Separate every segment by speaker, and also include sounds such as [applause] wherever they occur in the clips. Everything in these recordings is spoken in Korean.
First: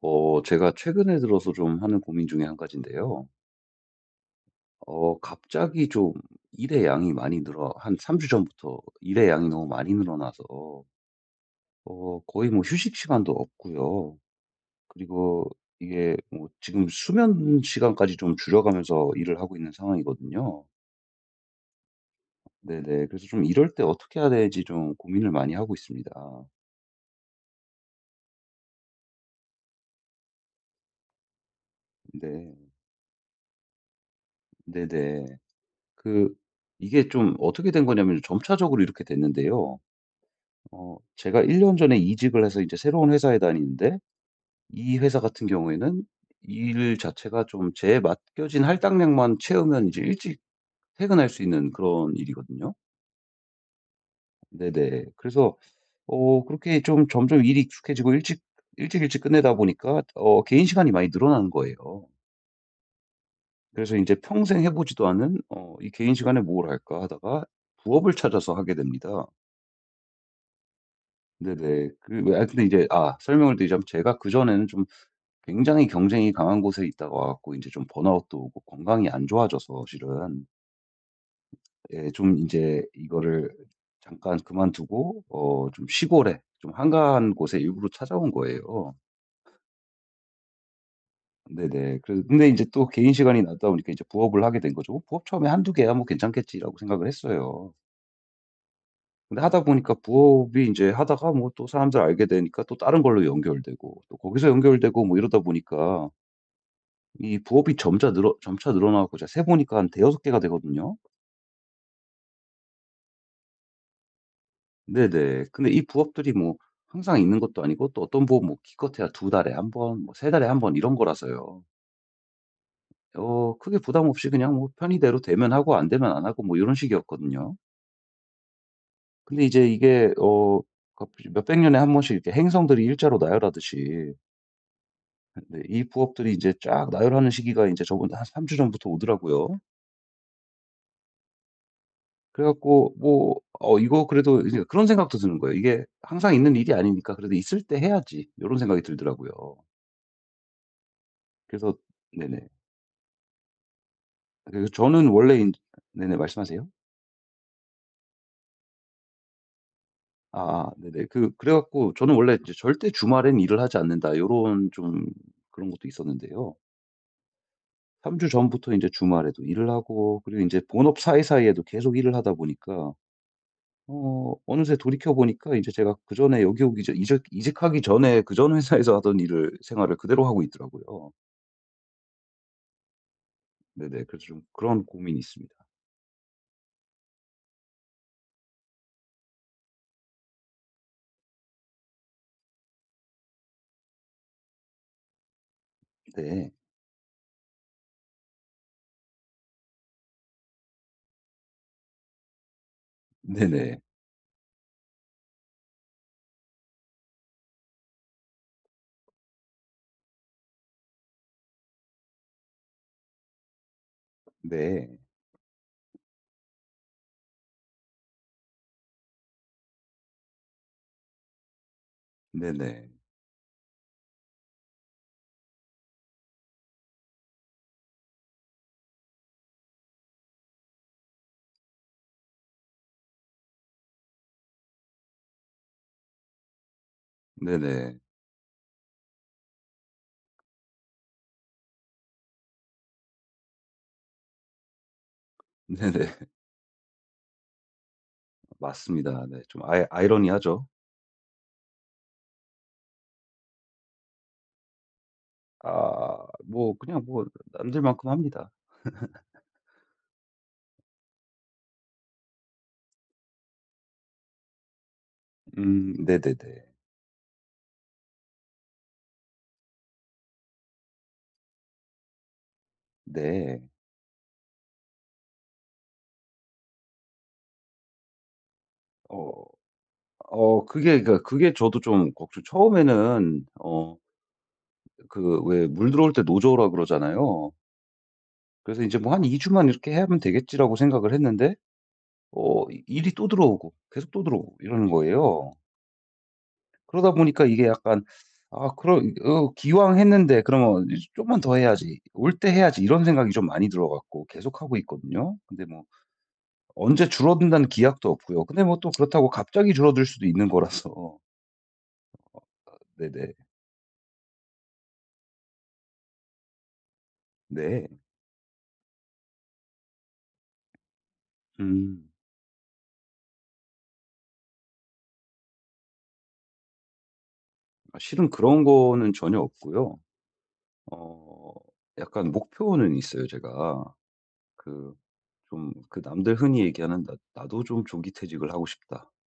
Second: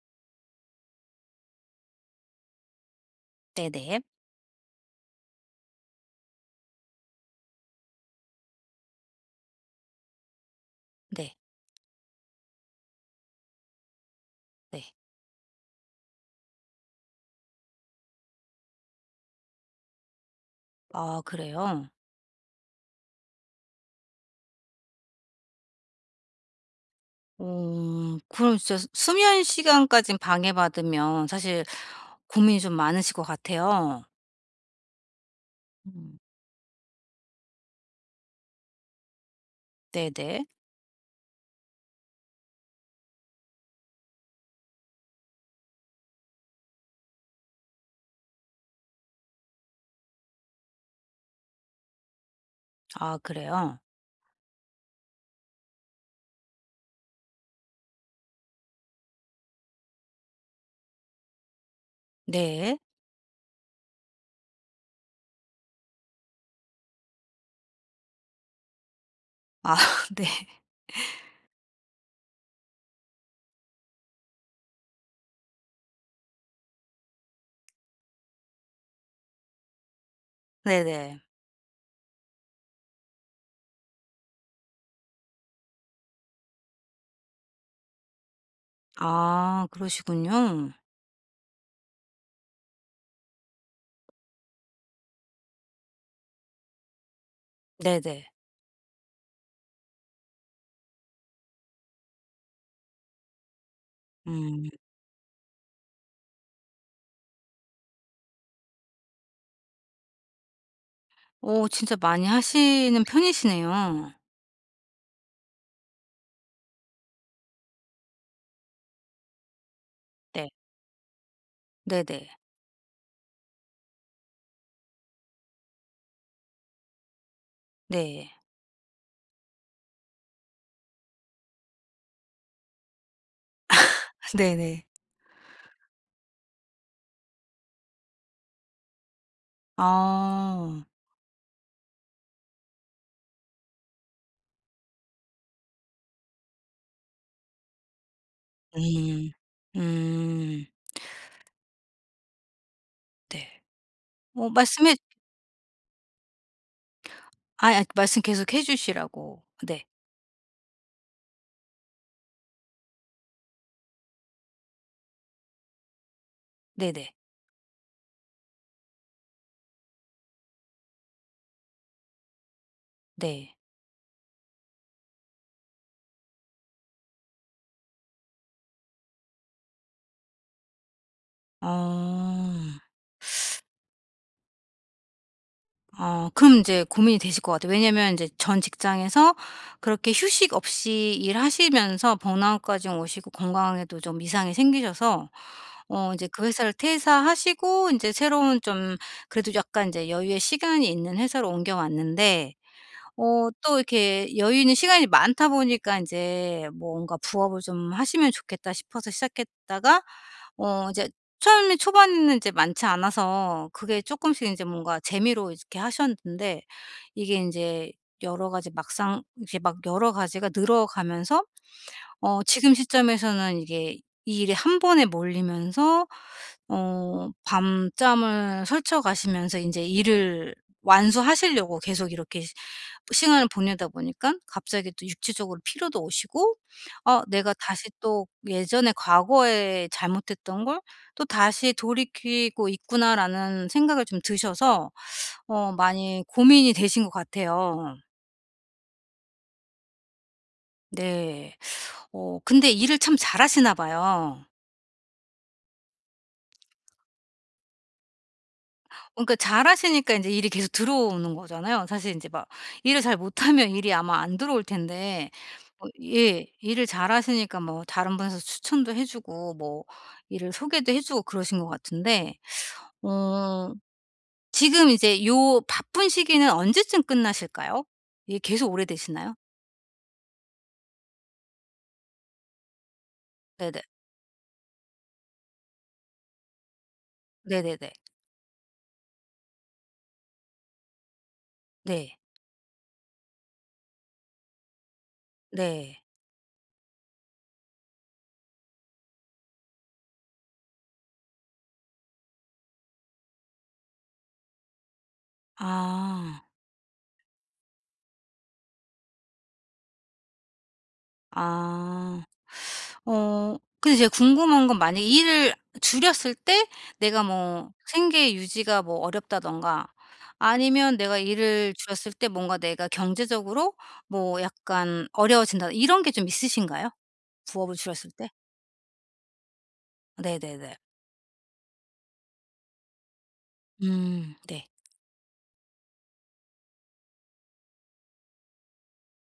Speaker 1: 제가 최근에 들어서 좀 하는 고민 중에 한 가지인데요.
Speaker 2: 네네.
Speaker 1: 갑자기 좀 일의 양이 많이 늘어, 한 3주 전부터 일의 양이 너무 많이 늘어나서,
Speaker 2: 네.
Speaker 1: 거의 뭐 휴식 시간도 없고요.
Speaker 2: 네.
Speaker 1: 그리고 이게 뭐 지금 수면 시간까지 좀 줄여가면서 일을 하고 있는 상황이거든요.
Speaker 2: 아 그래요?
Speaker 1: 네네. 그래서 좀 이럴 때 어떻게 해야 될지 좀 고민을 많이 하고 있습니다.
Speaker 2: 그럼 진짜 수면 시간까지 방해받으면 사실
Speaker 1: 네.
Speaker 2: 고민이 좀 많으실 것 같아요.
Speaker 1: 네네.
Speaker 2: 음
Speaker 1: 그, 이게 좀 어떻게 된 거냐면 점차적으로 이렇게 됐는데요.
Speaker 2: 네네.
Speaker 1: 제가 1년 전에 이직을 해서 이제 새로운 회사에 다니는데 이 회사 같은 경우에는 일 자체가 좀 제 맡겨진 할당량만 채우면 이제 일찍 퇴근할 수 있는 그런 일이거든요.
Speaker 2: 아 그래요?
Speaker 1: 네네. 그래서 그렇게 좀 점점 일이 익숙해지고 일찍 끝내다 보니까 개인 시간이 많이 늘어나는 거예요.
Speaker 2: 네.
Speaker 1: 그래서 이제 평생 해 보지도 않은 '이 개인 시간에 뭘 할까?' 하다가 부업을 찾아서 하게 됩니다.
Speaker 2: 아 [laughs] 네.
Speaker 1: 네네. 근데 이제 설명을 드리자면 제가 그전에는 좀 굉장히 경쟁이 강한 곳에 있다가 와 갖고 제좀 번아웃도 오고 건강이 안 좋아져서 실은
Speaker 2: 네네.
Speaker 1: 예 좀 이제 이거를 잠깐 그만두고 좀 시골에 좀 한가한 곳에 일부러 찾아온 거예요.
Speaker 2: 아 그러시군요.
Speaker 1: 네네. 그래서 근데 이제 또 개인 시간이 나다 보니까 이제 부업을 하게 된 거죠. '뭐 부업 처음에 한두 개야 뭐 괜찮겠지.'라고 생각을 했어요.
Speaker 2: 네네.
Speaker 1: 근데 하다 보니까 부업이 이제 하다가 뭐 또 사람들 알게 되니까 또 다른 걸로 연결되고 또 거기서
Speaker 2: 음.
Speaker 1: 연결되고 뭐 이러다 보니까 이 부업이 점차 늘어나고 제가 세 보니까 한 대여섯 개가 되거든요.
Speaker 2: 오 진짜 많이 하시는 편이시네요.
Speaker 1: 네네. 근데 이 부업들이 뭐 항상 있는 것도 아니고 또 어떤 부업 뭐 기껏해야 두 달에 한 번 뭐 세 달에
Speaker 2: 네.
Speaker 1: 한 번 이런 거라서요.
Speaker 2: 네네.
Speaker 1: 크게 부담 없이 그냥 뭐 편의대로 되면 하고 안 되면 안 하고 뭐 요런 식이었거든요.
Speaker 2: 네.
Speaker 1: 근데 이제 이게 갑자기 몇백 년에 한 번씩 이렇게 행성들이 일자로 나열하듯이
Speaker 2: [laughs] 네네.
Speaker 1: 네 이 부업들이 이제 쫙 나열하는 시기가 인제 저번 한 3주 전부터 오더라고요.
Speaker 2: 아.
Speaker 1: 그래 갖고 뭐 이거 그래도 이제 그런 생각도 드는 거예요. '이게 항상 있는 일이 아니니까 그래도 있을 때 해야지.' 요런 생각이 들더라고요.
Speaker 2: 음. 음.
Speaker 1: 그래서 네네.
Speaker 2: 네. 어
Speaker 1: 그래서
Speaker 2: 말씀해
Speaker 1: 저는 원래 인 네네 말씀하세요.
Speaker 2: 아 말씀 계속 해 주시라고. 네.
Speaker 1: 아아 네네. 그 그래 갖고 저는 원래 이제 '절대 주말엔 일을 하지 않는다.' 요런 좀 그런 것도 있었는데요.
Speaker 2: 네네.
Speaker 1: 3주 전부터 인제 주말에도 일을 하고 그리고 인제 본업 사이사이에도 계속 일을 하다 보니까
Speaker 2: 네.
Speaker 1: 어느새 돌이켜 보니까 이제 제가 그전에 여기 오기 전 이직하기 전에 그전 회사에서 하던 일을 생활을 그대로 하고 있더라고요.
Speaker 2: 어.
Speaker 1: 네네. 그래서 좀 그런 고민이 있습니다.
Speaker 2: 그럼 이제 고민이 되실 것 같아요. 왜냐면 이제 전 직장에서 그렇게 휴식 없이 일하시면서 번아웃까지 오시고 건강에도 좀 이상이 생기셔서 어제그
Speaker 1: 네.
Speaker 2: 회사를 퇴사하시고 이제 새로운 좀 그래도 약간 이제 여유의 시간이 있는 회사로 옮겨왔는데 또
Speaker 1: 네네.
Speaker 2: 이렇게 여유 있는 시간이 많다 보니까 이제 뭔가 부업을 좀 하시면 좋겠다 싶어서 시작했다가 이제 처음에 초반에는 이제 많지 않아서 그게 쪼끔씩 인제
Speaker 1: 네.
Speaker 2: 뭔가 재미로 이렇게 하셨는데 이게 인제 여러 가지 막상 이게 막 여러 가지가 늘어가면서 지금
Speaker 1: 네네.
Speaker 2: 시점에서는 이게 이 일이 한 번에 몰리면서 밤잠을 설쳐 가시면서 인제 일을 완수하시려고 계속 이렇게 시간을 보내다 보니까 갑자기 또 육체적으로 피로도 오시고 내가
Speaker 1: 네네.
Speaker 2: 다시
Speaker 1: 네네.
Speaker 2: 또 예전에 과거에 잘못했던 걸 또 다시 돌이키고 있구나라는 생각을 좀 드셔서 많이
Speaker 1: [laughs]
Speaker 2: 고민이 되신 것 같아요.
Speaker 1: 맞습니다. 네. 좀 아이러니하죠.
Speaker 2: 네. 근데 일을 참 잘하시나 봐요.
Speaker 1: 뭐 그냥 뭐 남들만큼 합니다.
Speaker 2: 그러니까 잘하시니까 인제 일이 계속 들어오는 거잖아요. 사실 인제 막 일을 잘 못하면 일이 아마 안 들어올 텐데 예
Speaker 1: 네네네.
Speaker 2: 일을 잘하시니까 뭐 다른 분에서 추천도 해 주고 뭐 일을 소개도 해 주고 그러신 것 같은데
Speaker 1: 네.
Speaker 2: 어 지금 이제 요 바쁜 시기는 언제쯤 끝나실까요? 이게 계속 오래되시나요?
Speaker 1: 어 그게 그러니까 그게 저도 좀 걱정 처음에는
Speaker 2: 네네.
Speaker 1: 그 왜 물 들어올 때 노조라 그러잖아요.
Speaker 2: 네네네.
Speaker 1: 그래서 이제 뭐 한 2 주만 이렇게 하면 되겠지라고 생각을 했는데
Speaker 2: 네.
Speaker 1: 이 일이 또 들어오고 계속 또 들어오고 이러는 거예요.
Speaker 2: 네.
Speaker 1: 그러다 보니까 이게 약간 '아 그럼 어 기왕 했는데 그러면 이제 좀만 더 해야지. 올 때 해야지.' 이런 생각이 좀 많이 들어 갖고 계속하고 있거든요. 근데 뭐
Speaker 2: 아.
Speaker 1: 언제 줄어든다는 기약도 없고요. 근데 뭐 또 그렇다고 갑자기 줄어들 수도 있는 거라서.
Speaker 2: 아.
Speaker 1: [laughs] 네네.
Speaker 2: 근데 제가 궁금한 건 만약에 일을 줄였을 때 내가 뭐
Speaker 1: 네.
Speaker 2: 생계 유지가 뭐 어렵다든가 아니면 내가 일을
Speaker 1: 음.
Speaker 2: 줄였을 때 뭔가 내가 경제적으로 뭐 약간 어려워진다 이런 게 좀 있으신가요? 부업을
Speaker 1: 아
Speaker 2: 줄였을
Speaker 1: 실은
Speaker 2: 때?
Speaker 1: 그런 거는 전혀 없고요.
Speaker 2: 네네네.
Speaker 1: 어 약간 목표는 있어요 제가.
Speaker 2: 네.
Speaker 1: 그 좀 그 남들 흔히 얘기하는 '나 나도 좀 조기퇴직을 하고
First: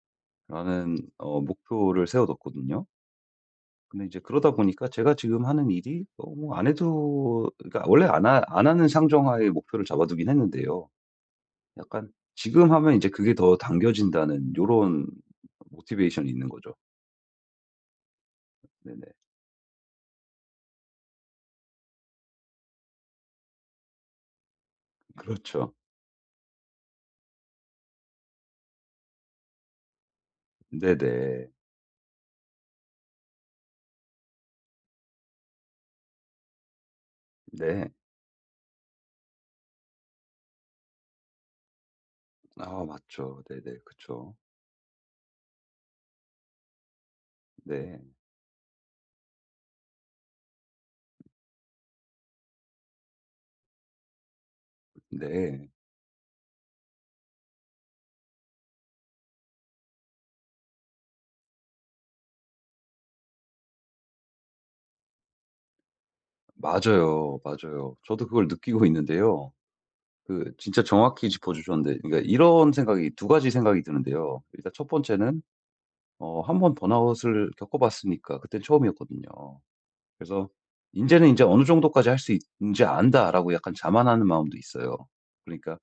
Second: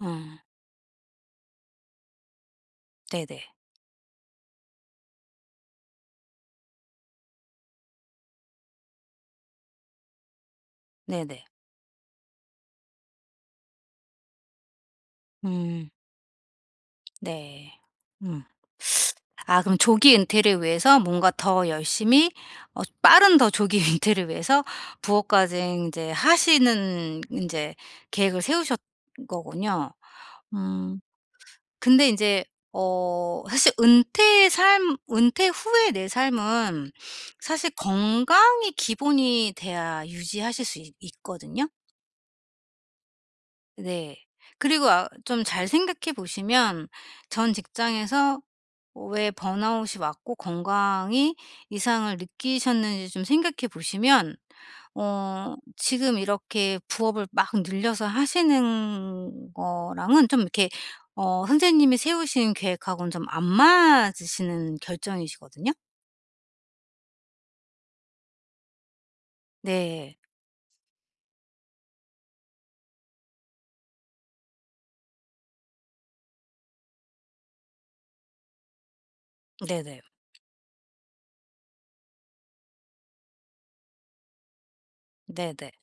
Speaker 2: 어
Speaker 1: 싶다.'라는 목표를 세워뒀거든요.
Speaker 2: 네네.
Speaker 1: 근데 이제 그러다 보니까 제가 지금 하는 일이 너무 안 해도 그러니까 원래 안 하는 상정하에 목표를 잡아두긴 했는데요.
Speaker 2: 네네.
Speaker 1: 약간 지금 하면 이제 그게 더 당겨진다는 요런
Speaker 2: 음.
Speaker 1: 모티베이션이 있는 거죠.
Speaker 2: 네. 음.
Speaker 1: 네네.
Speaker 2: 아 그럼 조기 은퇴를 위해서 뭔가 더 열심히 빠른 더 조기 [laughs] 은퇴를 위해서 부업까지
Speaker 1: 그렇죠.
Speaker 2: 이제 하시는 이제 계획을 세우셨 거군요. 음
Speaker 1: 네네.
Speaker 2: 근데 이제 사실 은퇴 후의 내 삶은 사실
Speaker 1: 네.
Speaker 2: 건강이 기본이 돼야 유지하실 수 있 있거든요.
Speaker 1: 아 맞죠. 네네.
Speaker 2: 네.
Speaker 1: 그쵸.
Speaker 2: 그리고 좀 잘 생각해 보시면 전
Speaker 1: 네.
Speaker 2: 직장에서 왜 번아웃이 왔고 건강이 이상을 느끼셨는지 좀 생각해 보시면
Speaker 1: 네.
Speaker 2: 지금 이렇게 부업을 막 늘려서 하시는 거랑은 좀 이렇게 선생님이 세우신 계획하고는 좀 안 맞으시는 결정이시거든요.
Speaker 1: 맞아요, 맞아요. 저도 그걸 느끼고 있는데요.
Speaker 2: 네.
Speaker 1: 그 진짜 정확히 짚어주셨는데 그러니까 이런 생각이 두 가지 생각이 드는데요. 일단 첫 번째는 한 번 번아웃을 겪어봤으니까 그땐 처음이었거든요.
Speaker 2: 네네.
Speaker 1: 그래서 이제는 이제 어느 정도까지 할 수 있는지 안다.'라고 약간 자만하는 마음도 있어요.
Speaker 2: 네네.
Speaker 1: 그러니까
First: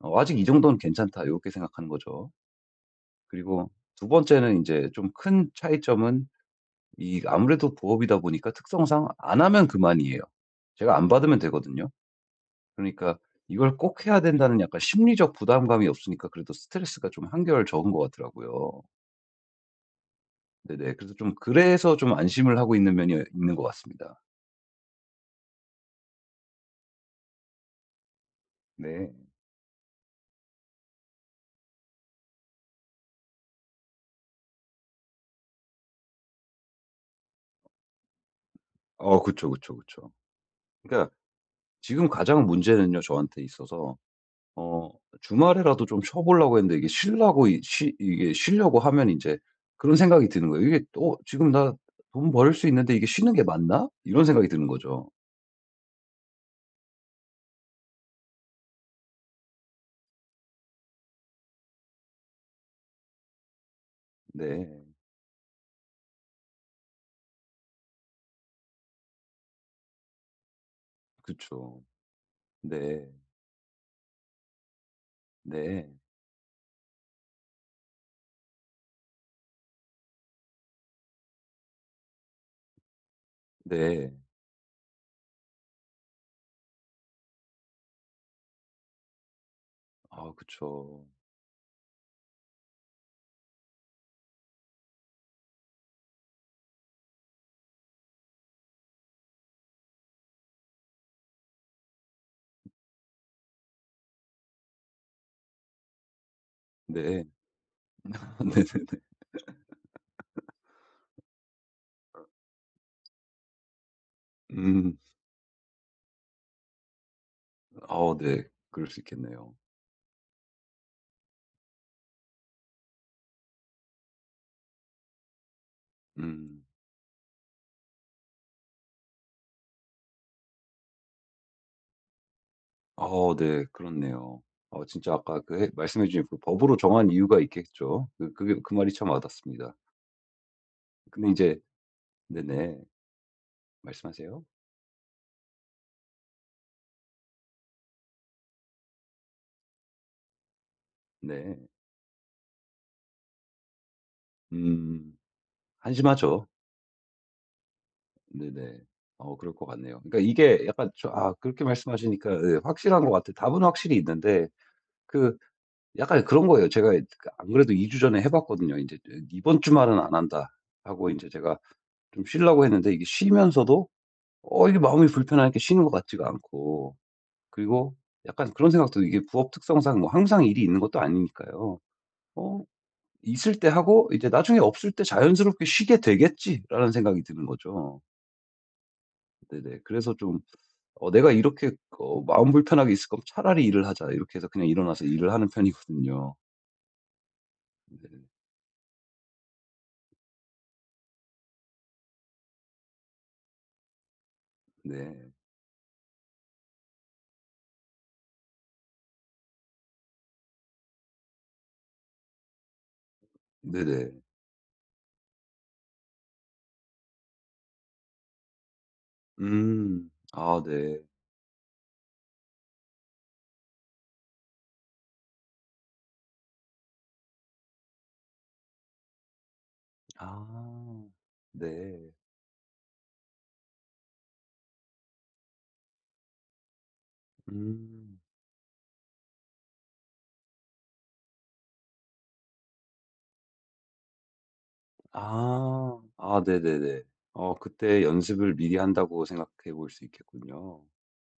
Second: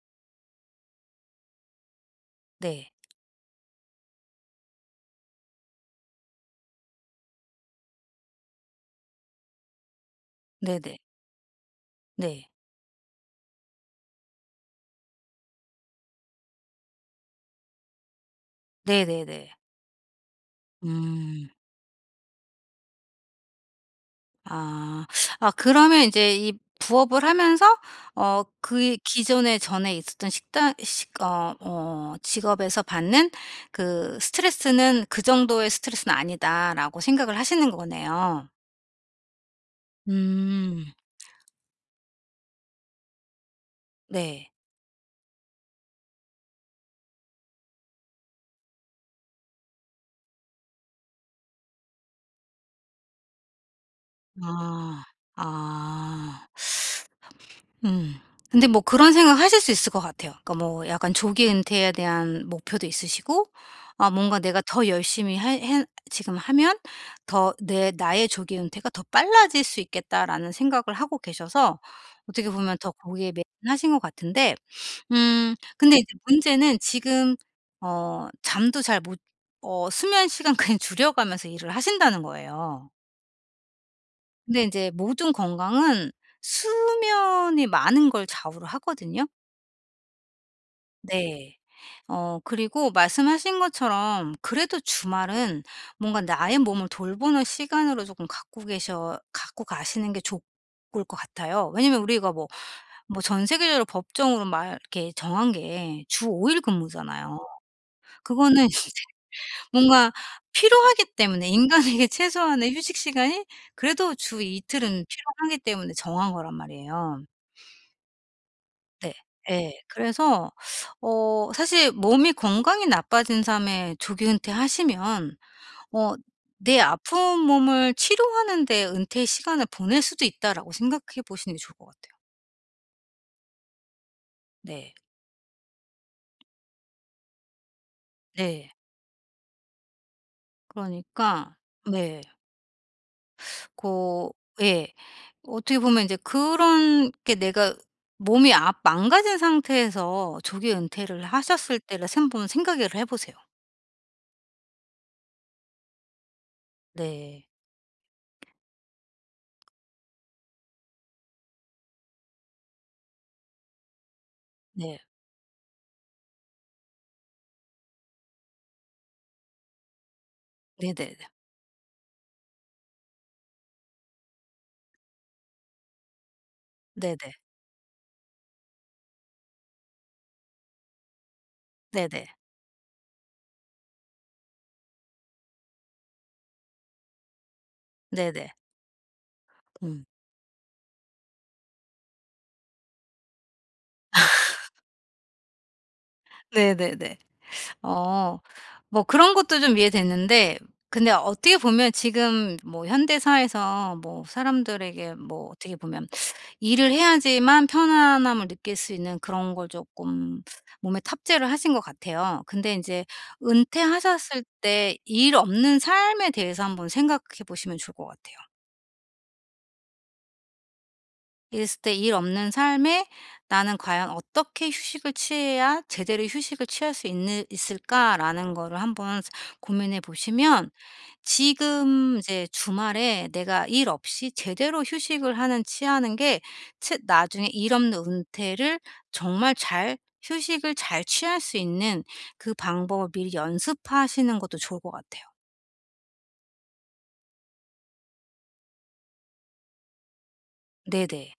Speaker 1: '아직 이 정도는 괜찮다.' 이렇게 생각하는 거죠.
Speaker 2: 네.
Speaker 1: 그리고 두 번째는 이제 좀 큰 차이점은 이 아무래도 부업이다 보니까 특성상 안 하면 그만이에요. 제가
Speaker 2: 네네.
Speaker 1: 안 받으면 되거든요.
Speaker 2: 네.
Speaker 1: 그러니까 이걸 꼭 해야 된다는 약간 심리적 부담감이 없으니까 그래도 스트레스가 좀 한결 적은 것 같더라고요.
Speaker 2: 네네네.
Speaker 1: 네네. 그래서 좀
Speaker 2: 음.
Speaker 1: 그래서 좀 안심을 하고 있는 면이 있는 것 같습니다.
Speaker 2: 아. 아 그러면 이제 이 부업을 하면서 그
Speaker 1: 네.
Speaker 2: 기존에 전에 있었던 식당 식 직업에서 받는 그 '스트레스는 그 정도의 스트레스는 아니다.'라고 생각을 하시는 거네요.
Speaker 1: 그쵸, 그쵸, 그쵸.
Speaker 2: 음.
Speaker 1: 그러니까 지금 가장 문제는요, 저한테 있어서,
Speaker 2: 네.
Speaker 1: 어, 주말에라도 좀 쉬어보려고 했는데 이게 쉬려고 하면 이제 그런 생각이 드는 거예요. 이게 또 지금 나 돈 벌 수 있는데 이게 쉬는 게 맞나? 이런 생각이 드는
Speaker 2: 아.
Speaker 1: 거죠.
Speaker 2: 아. 음. 근데 뭐 그런 생각 하실 수 있을 것 같아요. 그러니까 뭐 약간 조기 은퇴에 대한 목표도 있으시고 아 뭔가 내가
Speaker 1: 네.
Speaker 2: 더 열심히 해 지금 하면 더 내 나의 조기 은퇴가 더 빨라질 수 있겠다라는 생각을 하고 계셔서
Speaker 1: 그쵸.
Speaker 2: 어떻게 보면 더
Speaker 1: 네.
Speaker 2: 거기에 매진하신 것 같은데
Speaker 1: 네.
Speaker 2: 근데 이제 문제는 지금 잠도 잘 못 수면 시간 [laughs] 그냥 줄여가면서 일을 하신다는 거예요.
Speaker 1: 네.
Speaker 2: 근데 인제 모든 건강은 수면이 많은 걸 좌우를 하거든요.
Speaker 1: 아 그쵸.
Speaker 2: 네. 그리고 말씀하신 것처럼 그래도 주말은 뭔가 나의 몸을 돌보는 시간으로 쪼끔 갖고 계셔 갖고 가시는 게 좋을 것 같아요. 왜냐면 우리가 뭐 전 세계적으로 법정으로 막 이렇게 정한 게 주 5일
Speaker 1: 네.
Speaker 2: 근무잖아요.
Speaker 1: [laughs]
Speaker 2: 그거는
Speaker 1: 네네네.
Speaker 2: [laughs] 뭔가 필요하기 때문에 인간에게 최소한의 휴식 시간이 그래도 주
Speaker 1: 음.
Speaker 2: 이틀은 필요하기 때문에 정한 거란 말이에요.
Speaker 1: 아, 네. 그럴 수
Speaker 2: 네.
Speaker 1: 있겠네요.
Speaker 2: 예. 그래서 사실 몸이 건강이 나빠진 삶에 조기 은퇴하시면 어
Speaker 1: 음.
Speaker 2: '내 아픈 몸을 치료하는 데 은퇴의 시간을 보낼 수도 있다.'라고 생각해 보시는 게 좋을 것 같아요.
Speaker 1: 아, 네. 그렇네요.
Speaker 2: 네.
Speaker 1: 진짜 아까 그 해 말씀해 주신 그 법으로 정한 이유가 있겠죠. 그게
Speaker 2: 네.
Speaker 1: 그 말이 참 와닿습니다. 근데
Speaker 2: 그러니까
Speaker 1: 이제
Speaker 2: 네.
Speaker 1: 네네.
Speaker 2: 고
Speaker 1: 말씀하세요.
Speaker 2: 예. 어떻게 보면 이제 그런 게 내가 몸이 망가진 상태에서 조기 은퇴를
Speaker 1: 네.
Speaker 2: 하셨을 때를 생 한번 생각을 해 보세요.
Speaker 1: 음. 한심하죠.
Speaker 2: 네.
Speaker 1: 네네. 그럴 것 같네요. 그러니까 이게 약간 그렇게 말씀하시니까 네, 확실한 것 같아요. 답은 확실히 있는데
Speaker 2: 네.
Speaker 1: 그 약간 그런 거예요. 제가 안 그래도 2주 전에 해 봤거든요. 인제 이 '이번 주말은 안 한다.' 하고
Speaker 2: 네네네.
Speaker 1: 인제 제가 좀 쉬려고 했는데 이게 쉬면서도 이게 마음이 불편하니까 쉬는 것 같지가 않고
Speaker 2: 네네.
Speaker 1: 그리고 약간 그런 생각도 이게 부업 특성상 뭐 항상 일이 있는 것도 아니니까요.
Speaker 2: 네네.
Speaker 1: 어 있을 때 하고 이제 '나중에 없을 때 자연스럽게 쉬게 되겠지.'라는 생각이 드는 거죠.
Speaker 2: 네네.
Speaker 1: 네네.
Speaker 2: 음.
Speaker 1: 그래서 좀 '내가 이렇게 마음 불편하게 있을 거면 차라리 일을 하자.' 이렇게 해서 그냥 일어나서 일을 하는 편이거든요.
Speaker 2: 네네네.
Speaker 1: 네.
Speaker 2: 어 뭐 그런 것도 좀 이해됐는데 근데 어떻게 보면 지금 뭐 현대사회에서 뭐 사람들에게
Speaker 1: 네.
Speaker 2: 뭐 어떻게 보면 일을 해야지만 편안함을 느낄 수 있는 그런 걸 조금 몸에 탑재를 하신 것 같아요. 근데 이제
Speaker 1: 네네.
Speaker 2: 은퇴하셨을 때 일 없는 삶에 대해서 한번 생각해 보시면 좋을 것 같아요.
Speaker 1: 음. 아 네.
Speaker 2: 있을 때 일 없는 삶에 나는 과연 어떻게 휴식을 취해야 제대로 휴식을 취할 수 있는 있을까라는 거를 한번 고민해 보시면
Speaker 1: 아. 네.
Speaker 2: 지금 이제 주말에 내가 일 없이 제대로 휴식을 하는 취하는 게 채 나중에 일 없는
Speaker 1: 음.
Speaker 2: 은퇴를 정말 잘 휴식을 잘 취할 수 있는 그 방법을 미리 연습하시는 것도 좋을 것 같아요.
Speaker 1: 아. 아 네네네. 그때 연습을 미리 한다고 생각해 볼 수 있겠군요.
Speaker 2: 네네.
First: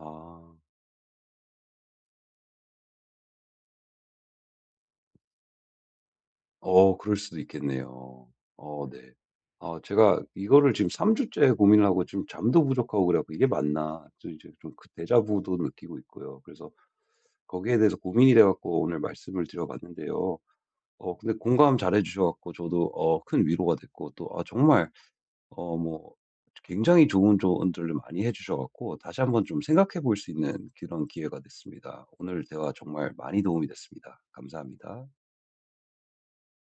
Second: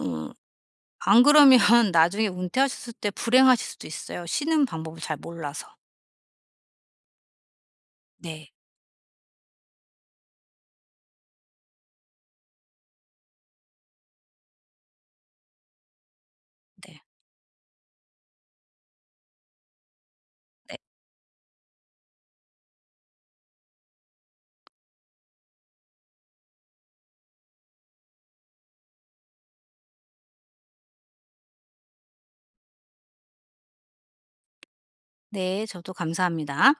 Speaker 2: 음. 안 그러면 [laughs] 나중에 은퇴하셨을 때 불행하실 수도 있어요, 쉬는 방법을 잘 몰라서.
Speaker 1: 그럴 수도 있겠네요.
Speaker 2: 네.
Speaker 1: 어 네. 아 제가 이거를 지금 3 주째 고민을 하고 지금 잠도 부족하고 그래 갖고 '이게 맞나?' 또 이제 좀 그 데자부도 느끼고 있고요. 그래서
Speaker 2: 네.
Speaker 1: 거기에 대해서 고민이 돼 갖고 오늘 말씀을 드려 봤는데요.
Speaker 2: 네.
Speaker 1: 근데 공감 잘해 주셔 갖고 저도 큰 위로가 됐고 또 정말 어 뭐 굉장히 좋은 조언들을 많이 해 주셔 갖고 다시 한번 좀 생각해 볼 수 있는 그런 기회가 됐습니다. 오늘 대화 정말 많이 도움이 됐습니다. 감사합니다.
Speaker 2: 네. 저도 감사합니다.